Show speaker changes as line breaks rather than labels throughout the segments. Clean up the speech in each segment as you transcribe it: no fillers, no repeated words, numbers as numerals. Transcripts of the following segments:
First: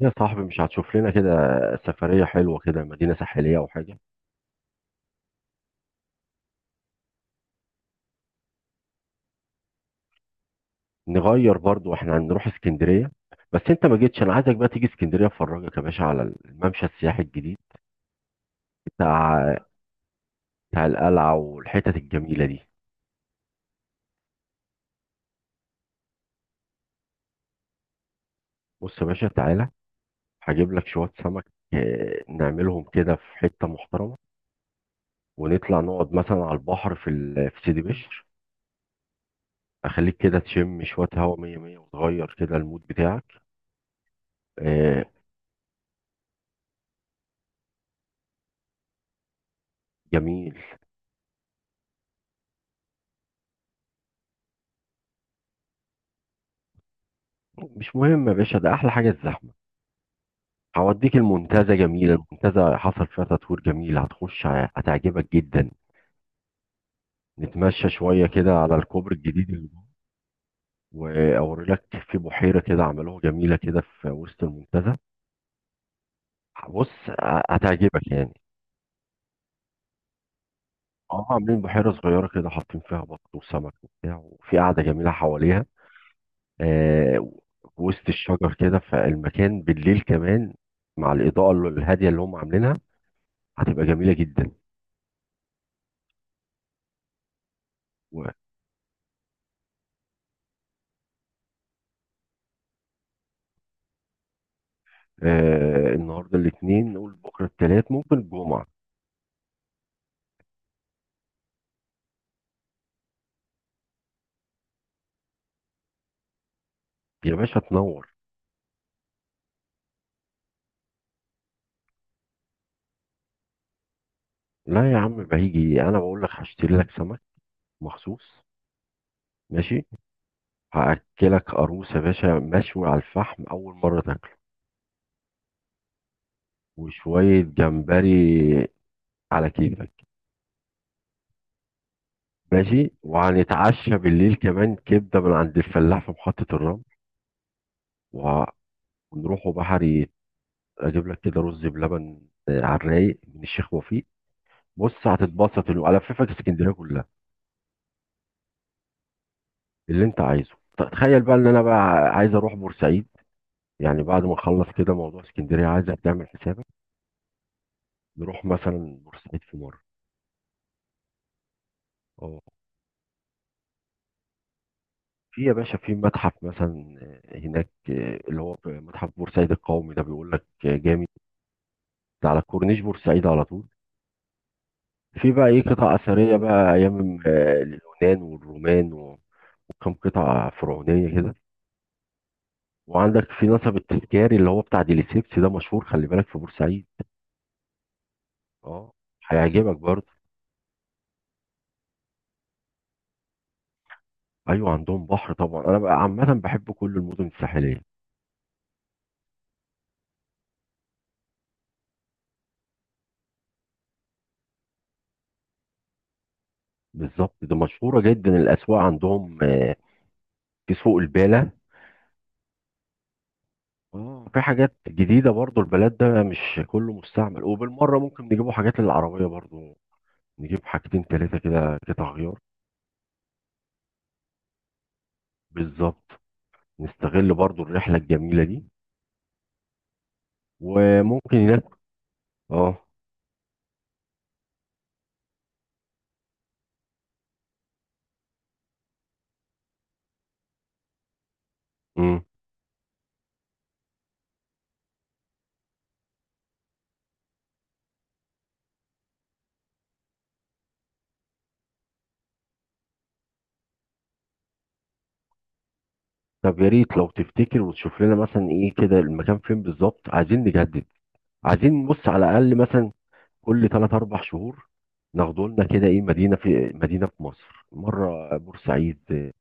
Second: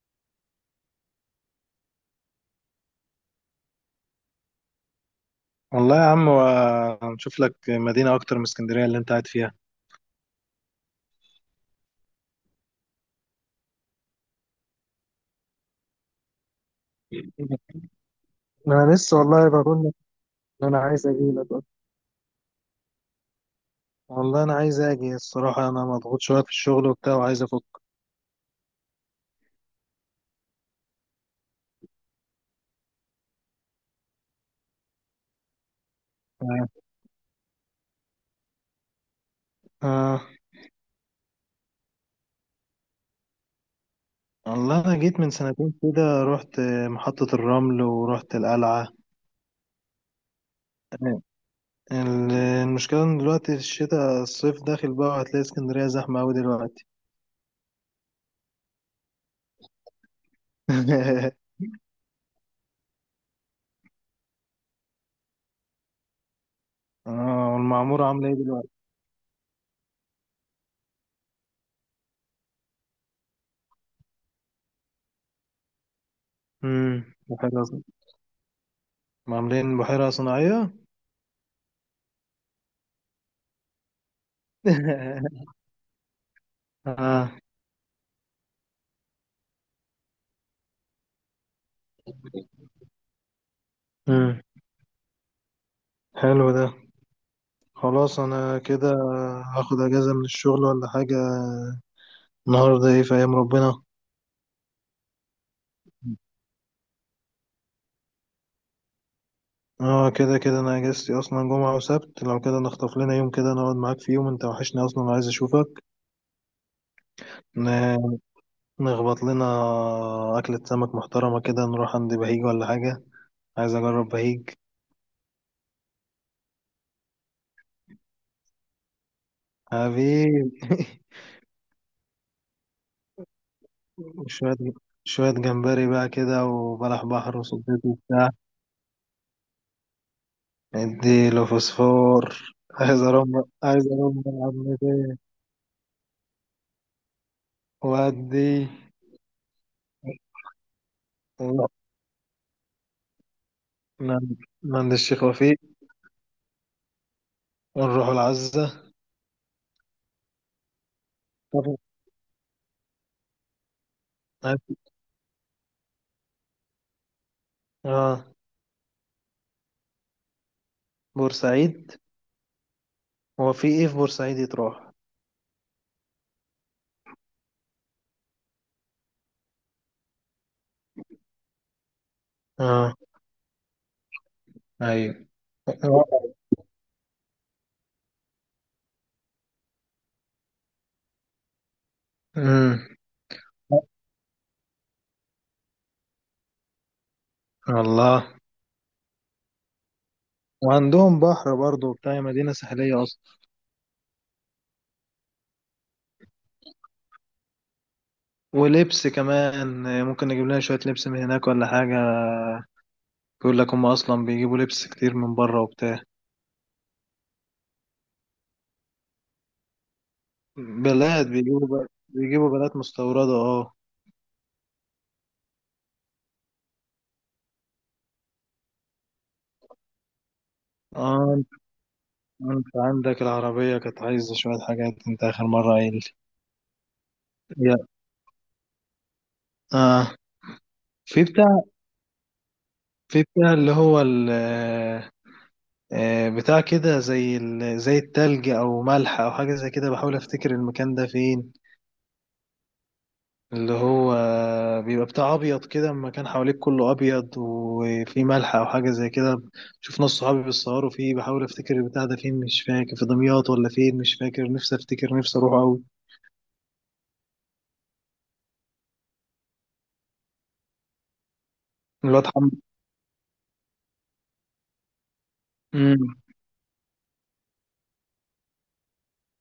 يا صاحبي مش هتشوف لنا كده سفرية حلوة كده، مدينة ساحلية أو حاجة؟
والله يا عم هنشوف لك مدينة أكتر من اسكندرية اللي أنت قاعد فيها.
نغير برضو، احنا هنروح اسكندرية. بس انت ما جيتش، انا عايزك بقى تيجي اسكندرية افرجك يا باشا على الممشى السياحي الجديد
انا لسه والله
بتاع
بقول لك ان انا
بتاع
عايز
القلعة
اجيلك أصلاً.
والحتت الجميلة دي.
والله أنا عايز أجي الصراحة، أنا مضغوط شوية في الشغل وبتاع وعايز أفك.
بص يا باشا، تعالى هجيب لك شوية سمك. اه، نعملهم كده في حتة محترمة، ونطلع نقعد مثلا على
آه.
البحر في سيدي بشر. اخليك
آه.
كده تشم شوية هوا مية مية، وتغير كده المود بتاعك.
والله أنا
اه،
جيت من سنتين كده، رحت محطة الرمل ورحت القلعة.
جميل.
آه. المشكلة إن دلوقتي الشتاء، الصيف داخل بقى وهتلاقي اسكندرية زحمة أوي دلوقتي.
مش مهم يا باشا، ده احلى حاجة الزحمة. هوديك المنتزه، جميله المنتزه، حصل فيها تطوير جميل، هتخش هتعجبك جدا.
آه،
نتمشى
والمعمورة
شويه
عاملة إيه
كده
دلوقتي؟
على الكوبري الجديد اللي جوه واوريلك. في بحيره كده عملوها جميله كده في وسط المنتزه.
مم.
بص هتعجبك يعني.
عاملين بحيرة صناعية.
اه، عاملين بحيره صغيره كده، حاطين فيها بط وسمك وبتاع، وفي قاعده جميله حواليها. آه
آه.
في وسط الشجر كده، فالمكان بالليل كمان مع الاضاءه الهاديه اللي هم عاملينها هتبقى جميله
امم
جدا.
حلو ده. خلاص، انا كده هاخد اجازة من الشغل ولا حاجة. النهاردة ايه في ايام ربنا؟
النهارده الاثنين، نقول بكره الثلاث، ممكن الجمعه.
اه، كده كده انا اجازتي اصلا جمعة وسبت، لو كده نخطف لنا يوم كده نقعد معاك في يوم، انت وحشني اصلا وعايز اشوفك.
يا باشا تنور.
ن- نخبط لنا اكلة سمك محترمة كده، نروح عند بهيج ولا حاجة. عايز اجرب بهيج.
لا يا عم بهيجي، انا بقول لك هشتري لك سمك مخصوص. ماشي.
حبيبي.
هاكلك قاروص يا باشا مشوي على الفحم، اول مره تاكله،
شوية شوية جمبري بقى كده، وبلح بحر
وشويه
وصبيط وبتاع.
جمبري على كيفك.
اديله فوسفور.
ماشي،
عايز ارمى، عايز
وهنتعشى
ارمى
بالليل كمان
العمتين
كبده من عند الفلاح في محطه الرمل،
وادي.
ونروحوا بحري اجيب لك كده رز
ونروح
بلبن. على الرايق من الشيخ وفيق.
من من عند
بص
الشيخ وفيق.
هتتبسط، الففك اسكندريه كلها
ونروح العزة.
اللي انت عايزه. تخيل بقى ان انا
طب.
بقى عايز اروح بورسعيد. يعني بعد ما نخلص كده موضوع اسكندريه، عايزك تعمل حسابك
اه،
نروح مثلا بورسعيد في مره.
بورسعيد.
اه،
هو في ايه في بورسعيد يتروح؟
في يا باشا، في متحف مثلا. آه، هناك آه، اللي هو في متحف بورسعيد القومي ده، بيقول لك جامد. ده على كورنيش
اه.
بورسعيد على طول.
ايوه.
في بقى ايه؟ قطع اثريه بقى، ايام اليونان والرومان و- وكم قطعه فرعونيه كده.
امم.
وعندك في نصب التذكاري اللي هو بتاع ديليسيبس ده، مشهور، خلي بالك في بورسعيد.
والله.
اه، هيعجبك برضه.
وعندهم بحر برضه، بتاع مدينة ساحلية أصلا.
ايوه عندهم بحر طبعا، انا بقى عامه بحب كل المدن الساحليه.
ولبس كمان، ممكن نجيب لنا شوية لبس من هناك ولا حاجة. بيقول لك هم أصلا بيجيبوا لبس كتير من بره وبتاع.
بالظبط، ده مشهوره جدا الاسواق عندهم في سوق
بلاد
البالة.
بيجيبوا بقى، بيجيبوا بلاد مستوردة، اه.
اه، في حاجات جديده برضو، البلد ده مش كله مستعمل. وبالمره ممكن نجيبوا حاجات للعربيه برضو، نجيب حاجتين
اه،
ثلاثه
انت
كده قطع غيار.
انت عندك العربية كانت عايزة شوية حاجات، انت آخر مرة قايل لي.
بالظبط، نستغل برضو
يا
الرحله الجميله دي.
اه، في
وممكن
بتاع،
هناك اه.
في بتاع اللي هو ال، آه، بتاع كده زي ال... زي التلج او ملح او حاجة زي كده، بحاول افتكر المكان ده فين.
امم.
اللي هو بيبقى بتاع ابيض كده، المكان حواليك كله ابيض وفي ملح او حاجه زي كده. شوف ناس صحابي بيتصوروا فيه، بحاول افتكر البتاع ده فين، مش فاكر في دمياط ولا فين، مش فاكر، نفسي افتكر، نفسي اروح قوي.
طب يا ريت لو تفتكر وتشوف لنا مثلا ايه كده المكان فين بالظبط، عايزين نجدد، عايزين نبص على
الواد حمد.
الاقل مثلا كل 3 4 شهور، ناخدوا لنا كده ايه،
امم.
مدينه في مدينه في مصر، مره بورسعيد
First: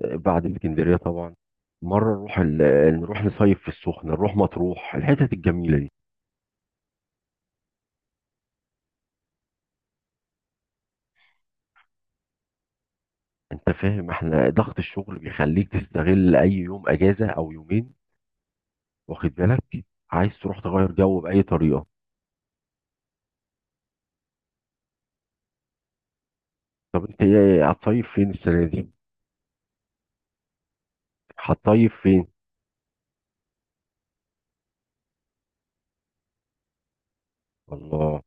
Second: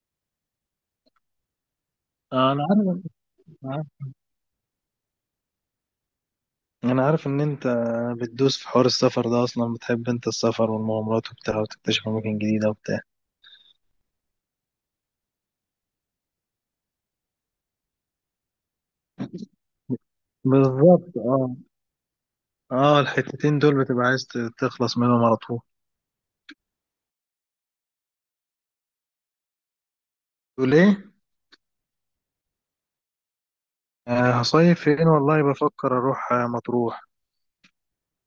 بعد اسكندريه طبعا، مره
انا عارف.
نروح نصيف في
أنا عارف.
السخنه، نروح مطروح الحتت الجميله دي.
أنا عارف ان انت بتدوس في حوار السفر ده اصلا، بتحب انت السفر والمغامرات وبتاع، وتكتشف اماكن جديده وبتاع.
انت فاهم، احنا ضغط الشغل بيخليك تستغل اي يوم اجازه او يومين، واخد بالك؟ عايز تروح تغير
بالظبط،
جو باي
اه.
طريقه.
اه، الحتتين دول بتبقى عايز تخلص منهم على طول.
طب انت ايه هتصيف فين السنه دي؟
تقول ايه؟
هتصيف فين؟
آه، هصيف فين، والله بفكر اروح آه، مطروح.
الله،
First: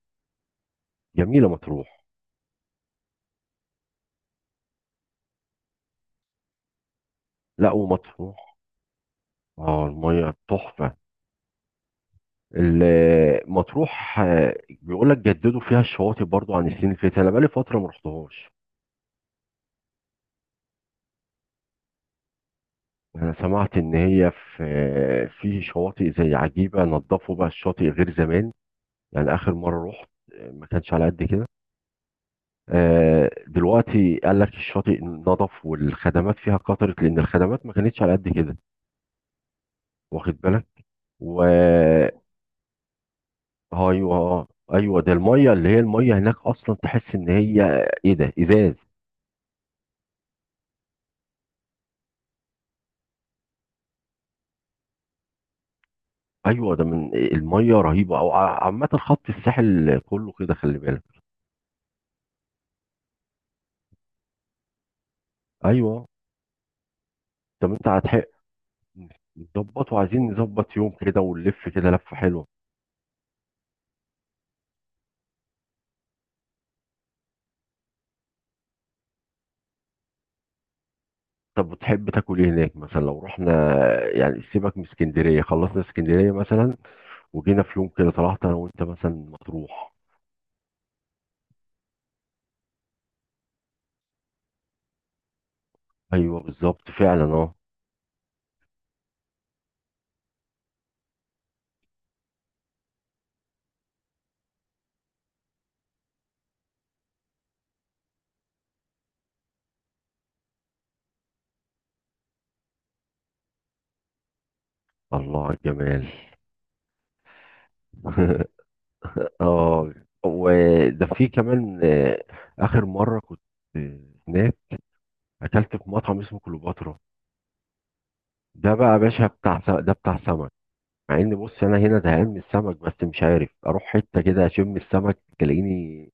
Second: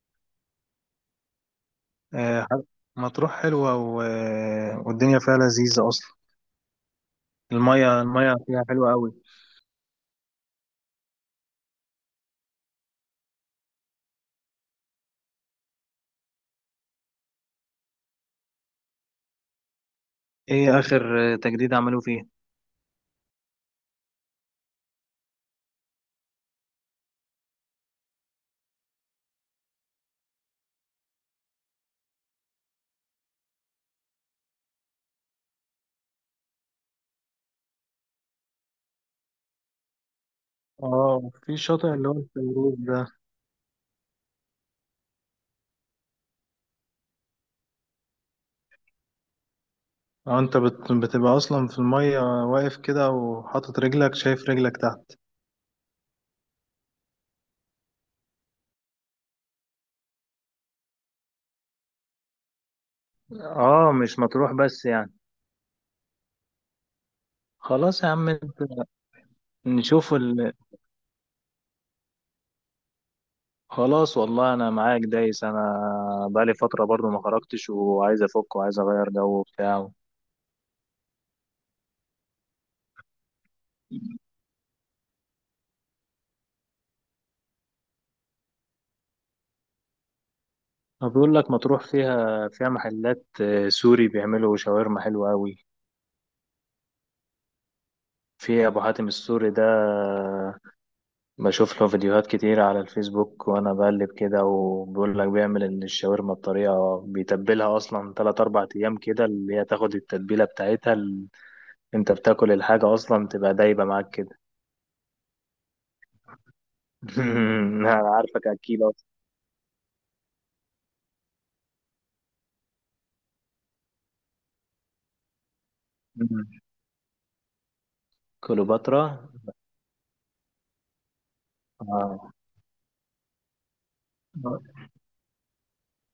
جميله مطروح.
آه، ح- مطروح حلوة و... آه، والدنيا فيها لذيذة اصلا.
لا
المية المية
ومطروح،
فيها حلوة قوي.
اه الميه تحفه. مطروح بيقول لك جددوا فيها الشواطئ برضو، عن السنين اللي فاتت انا بقالي فتره ما رحتهاش.
ايه اخر آه، تجديد عملوه فيه؟
انا سمعت ان هي في في شواطئ زي عجيبه، نظفوا بقى الشاطئ غير زمان. يعني اخر مره رحت، ما كانش على قد كده. دلوقتي قال لك الشاطئ نظف، والخدمات فيها كترت، لان الخدمات ما كانتش على قد كده، واخد بالك؟
اه،
و
في شاطئ اللي هو الفيروز ده.
ايوه، ايوه ده الميه، اللي هي الميه هناك اصلا تحس ان هي ايه ده، ازاز.
اه، بتبقى اصلا في المية واقف كده وحاطط رجلك، شايف رجلك تحت.
ايوه ده من الميه رهيبه، او عامه خط الساحل كله كده، خلي بالك.
اه، مش مطروح بس يعني.
ايوه. طب انت
خلاص يا
هتحق،
عم انت.
نظبط،
نشوف
وعايزين
ال...
نظبط يوم كده ونلف كده لفه حلوه.
خلاص والله انا معاك دايس انا. بقالي فترة برضو ما خرجتش وعايز افك وعايز اغير جو وبتاع.
طب وتحب تاكل ايه هناك مثلا لو رحنا؟ يعني سيبك من اسكندريه، خلصنا اسكندريه مثلا، وجينا في يوم كده طلعت انا وانت مثلا مطروح.
ما بيقول لك مطروح فيها، فيها محلات آه، سوري بيعملوا شاورما حلوة أوي.
ايوه بالظبط فعلا اه.
في أبو حاتم السوري ده آه، بشوف له فيديوهات كتير على الفيسبوك وأنا بقلب كده، وبيقول لك بيعمل الشاورما بطريقة بيتبلها أصلا تلات أربع أيام كده، اللي هي تاخد التتبيلة بتاعتها ال... أنت بتاكل الحاجة أصلا تبقى دايبة معاك كده.
الله على الجمال.
أنا عارفك أكيد أصلا.
اه، وده في كمان اخر مره كنت آه، هناك اكلت في مطعم اسمه كليوباترا. ده بقى يا باشا
كليوباترا.
بتاع ده بتاع سمك. مع ان بص انا هنا زهقان
آه.
من السمك، بس مش عارف اروح حته كده اشم السمك تلاقيني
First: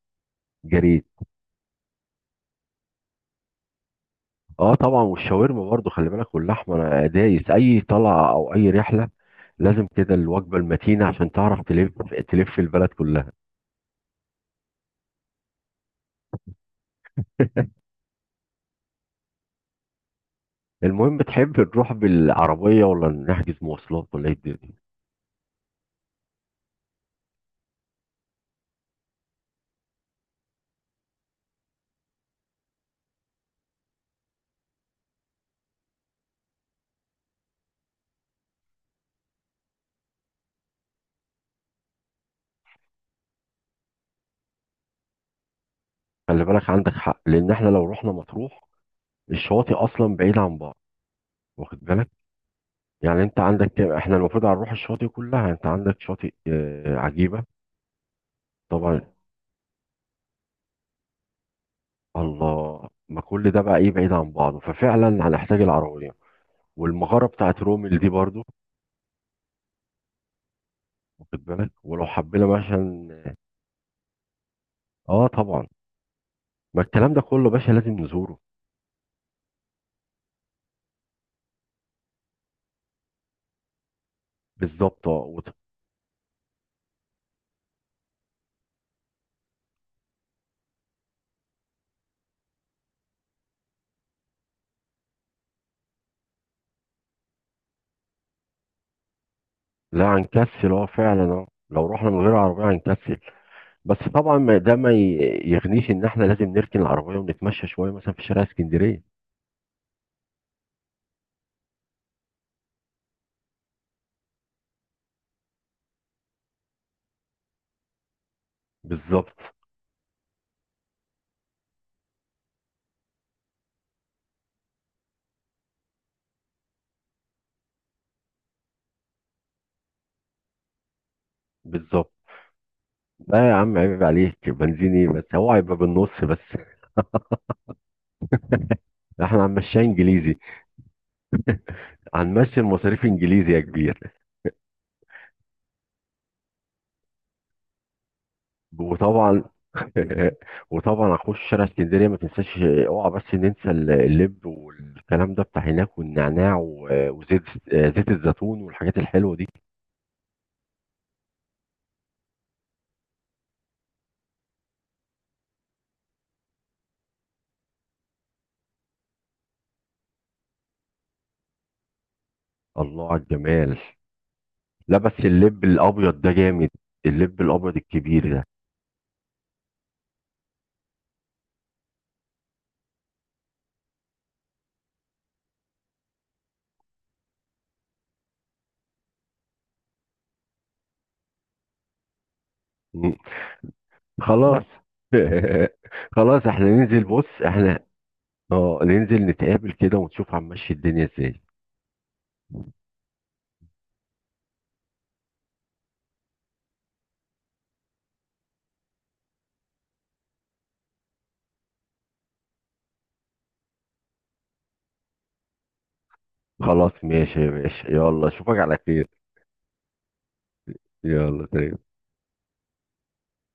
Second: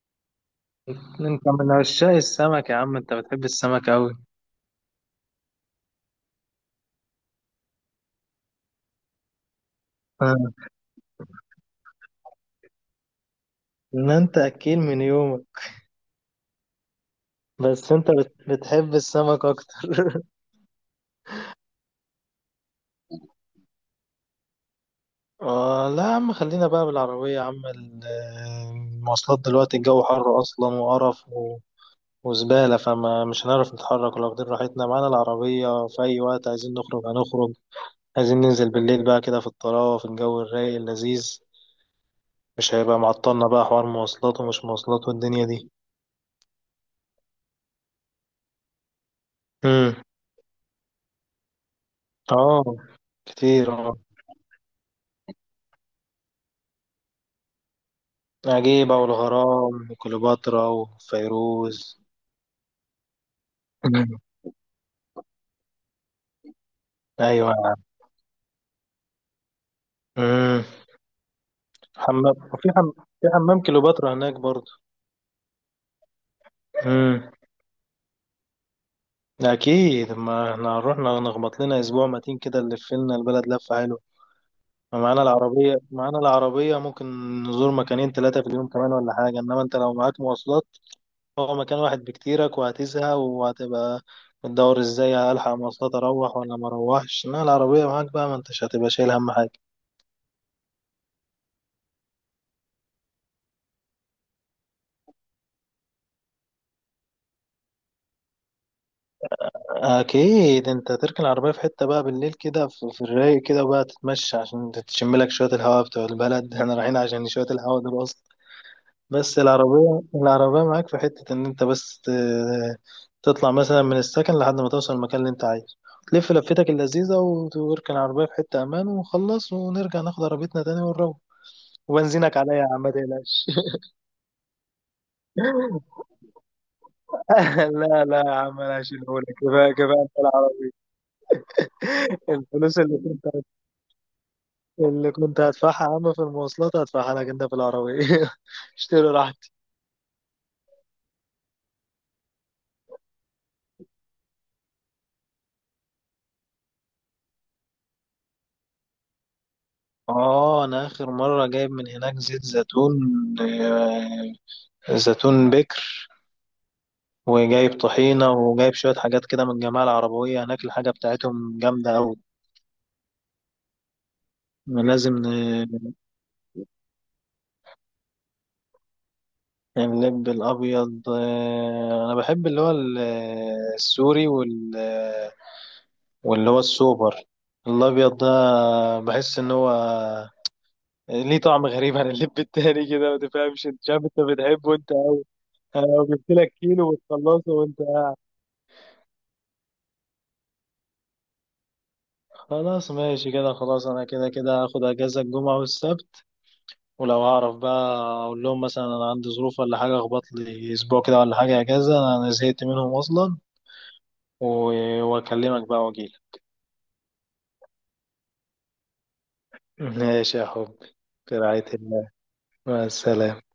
جريت.
أنت من عشاق السمك يا عم، أنت بتحب السمك أوي.
اه طبعا، والشاورما برضو خلي بالك، واللحمه، انا دايس اي طلعه او اي رحله لازم كده الوجبه المتينه عشان تعرف تلف تلف البلد كلها.
ان انت اكيل من يومك، بس بتحب السمك اكتر.
المهم، تحب نروح بالعربيه ولا نحجز مواصلات ولا ايه الدنيا؟
آه لا يا عم، خلينا بقى بالعربية يا عم. المواصلات دلوقتي الجو حر اصلا وقرف و... وزبالة، فما مش هنعرف نتحرك، ولا واخدين راحتنا معانا العربية، في أي وقت عايزين نخرج هنخرج. عايزين ننزل بالليل بقى كده في الطراوة، في الجو الرايق اللذيذ. مش هيبقى معطلنا بقى حوار مواصلات ومش مواصلات والدنيا دي.
خلي بالك، عندك حق، لان احنا لو رحنا مطروح الشواطئ
امم.
اصلا بعيده عن بعض، واخد بالك؟
اه.
يعني انت عندك
كتير،
كام؟
اه.
احنا المفروض هنروح الشواطئ كلها، انت عندك شاطئ عجيبة
عجيبة
طبعا.
والغرام وكليوباترا وفيروز.
الله، ما كل ده بقى ايه بعيد
مم.
عن بعضه، ففعلا هنحتاج العربية. والمغارة بتاعت
ايوه.
رومل دي برضو،
امم.
واخد بالك؟ ولو
حمام
حبينا
وفي حم... في
مثلا
حمام كليوباترا هناك برضه.
اه طبعا، ما الكلام ده
امم.
كله باشا لازم نزوره.
اكيد، ما احنا هنروح نخبط لنا اسبوع متين كده، نلف لنا البلد لفه حلوه. ما
بالظبط
معانا
اه
العربيه، معانا العربيه ممكن نزور مكانين ثلاثه في اليوم كمان ولا حاجه، انما انت لو معاك مواصلات، هو مكان واحد بكتيرك وهتزهق وهتبقى بتدور ازاي هلحق مواصلات، اروح ولا ما اروحش. انما العربيه معاك بقى ما انتش هتبقى شايل هم حاجه.
لا هنكسل، اه فعلا، اه لو رحنا من غير عربية هنكسل. بس طبعا ده ما يغنيش ان احنا لازم نركن العربية ونتمشى شوية مثلا في شارع اسكندرية.
اكيد، انت تركن العربيه في حته بقى بالليل كده في الرايق كده بقى، تتمشى عشان تشم لك شويه الهواء بتوع البلد. احنا رايحين عشان شويه الهواء دول اصلا.
بالظبط
بس العربيه، العربيه معاك في حته، ان انت بس تطلع مثلا من السكن لحد ما توصل المكان اللي انت عايزه، تلف لفتك اللذيذه وتركن العربيه في حته امان، ونخلص ونرجع ناخد عربيتنا تاني ونروح.
بالظبط.
وبنزينك عليا يا عم، ما تقلقش.
لا يا عم عيب عليك بنزيني، بس هو هيبقى بالنص بس.
لا يا عم، انا هشيلهولك،
احنا
كفايه
هنمشيها
كفايه انت
انجليزي،
العربيه.
هنمشي
الفلوس اللي
المصاريف انجليزي يا كبير.
اللي كنت هدفعها يا عم في المواصلات هدفعها لك انت في العربية. اشتري
وطبعا
راحتي.
وطبعا هخش شارع اسكندريه ما تنساش. اوعى بس ننسى اللب والكلام ده بتاع هناك، والنعناع وزيت زيت الزيتون والحاجات الحلوه دي.
اه، انا اخر مرة جايب من هناك زيت زيتون، آه، زيتون بكر، وجايب طحينة وجايب شوية حاجات كده من الجماعة العربوية هناك، الحاجة بتاعتهم جامدة أوي.
الله على الجمال. لا
لازم
بس اللب
ن-
الابيض ده جامد، اللب الابيض الكبير ده.
يعني اللب الأبيض، آه، أنا بحب اللي هو السوري وال... واللي هو السوبر الأبيض ده، بحس إن هو يعني ليه طعم غريب عن اللب التاني كده،
م.
ما تفهمش انت، شايف انت
خلاص.
بتحبه انت. انا لو جبت
خلاص
لك
احنا
كيلو
ننزل، بص
وتخلصه
احنا
وانت.
اه ننزل نتقابل كده، ونشوف هنمشي الدنيا ازاي.
خلاص ماشي كده. خلاص، انا كده كده هاخد اجازه الجمعه والسبت، ولو هعرف بقى اقول لهم مثلا انا عندي ظروف ولا حاجه، اخبط لي اسبوع كده ولا حاجه اجازه، انا زهقت منهم اصلا. واكلمك بقى واجيلك.
خلاص ماشي ماشي، يلا اشوفك على خير.
ماشي يا حبي. في
يلا
رعايه
سلام.
الله. مع السلامه.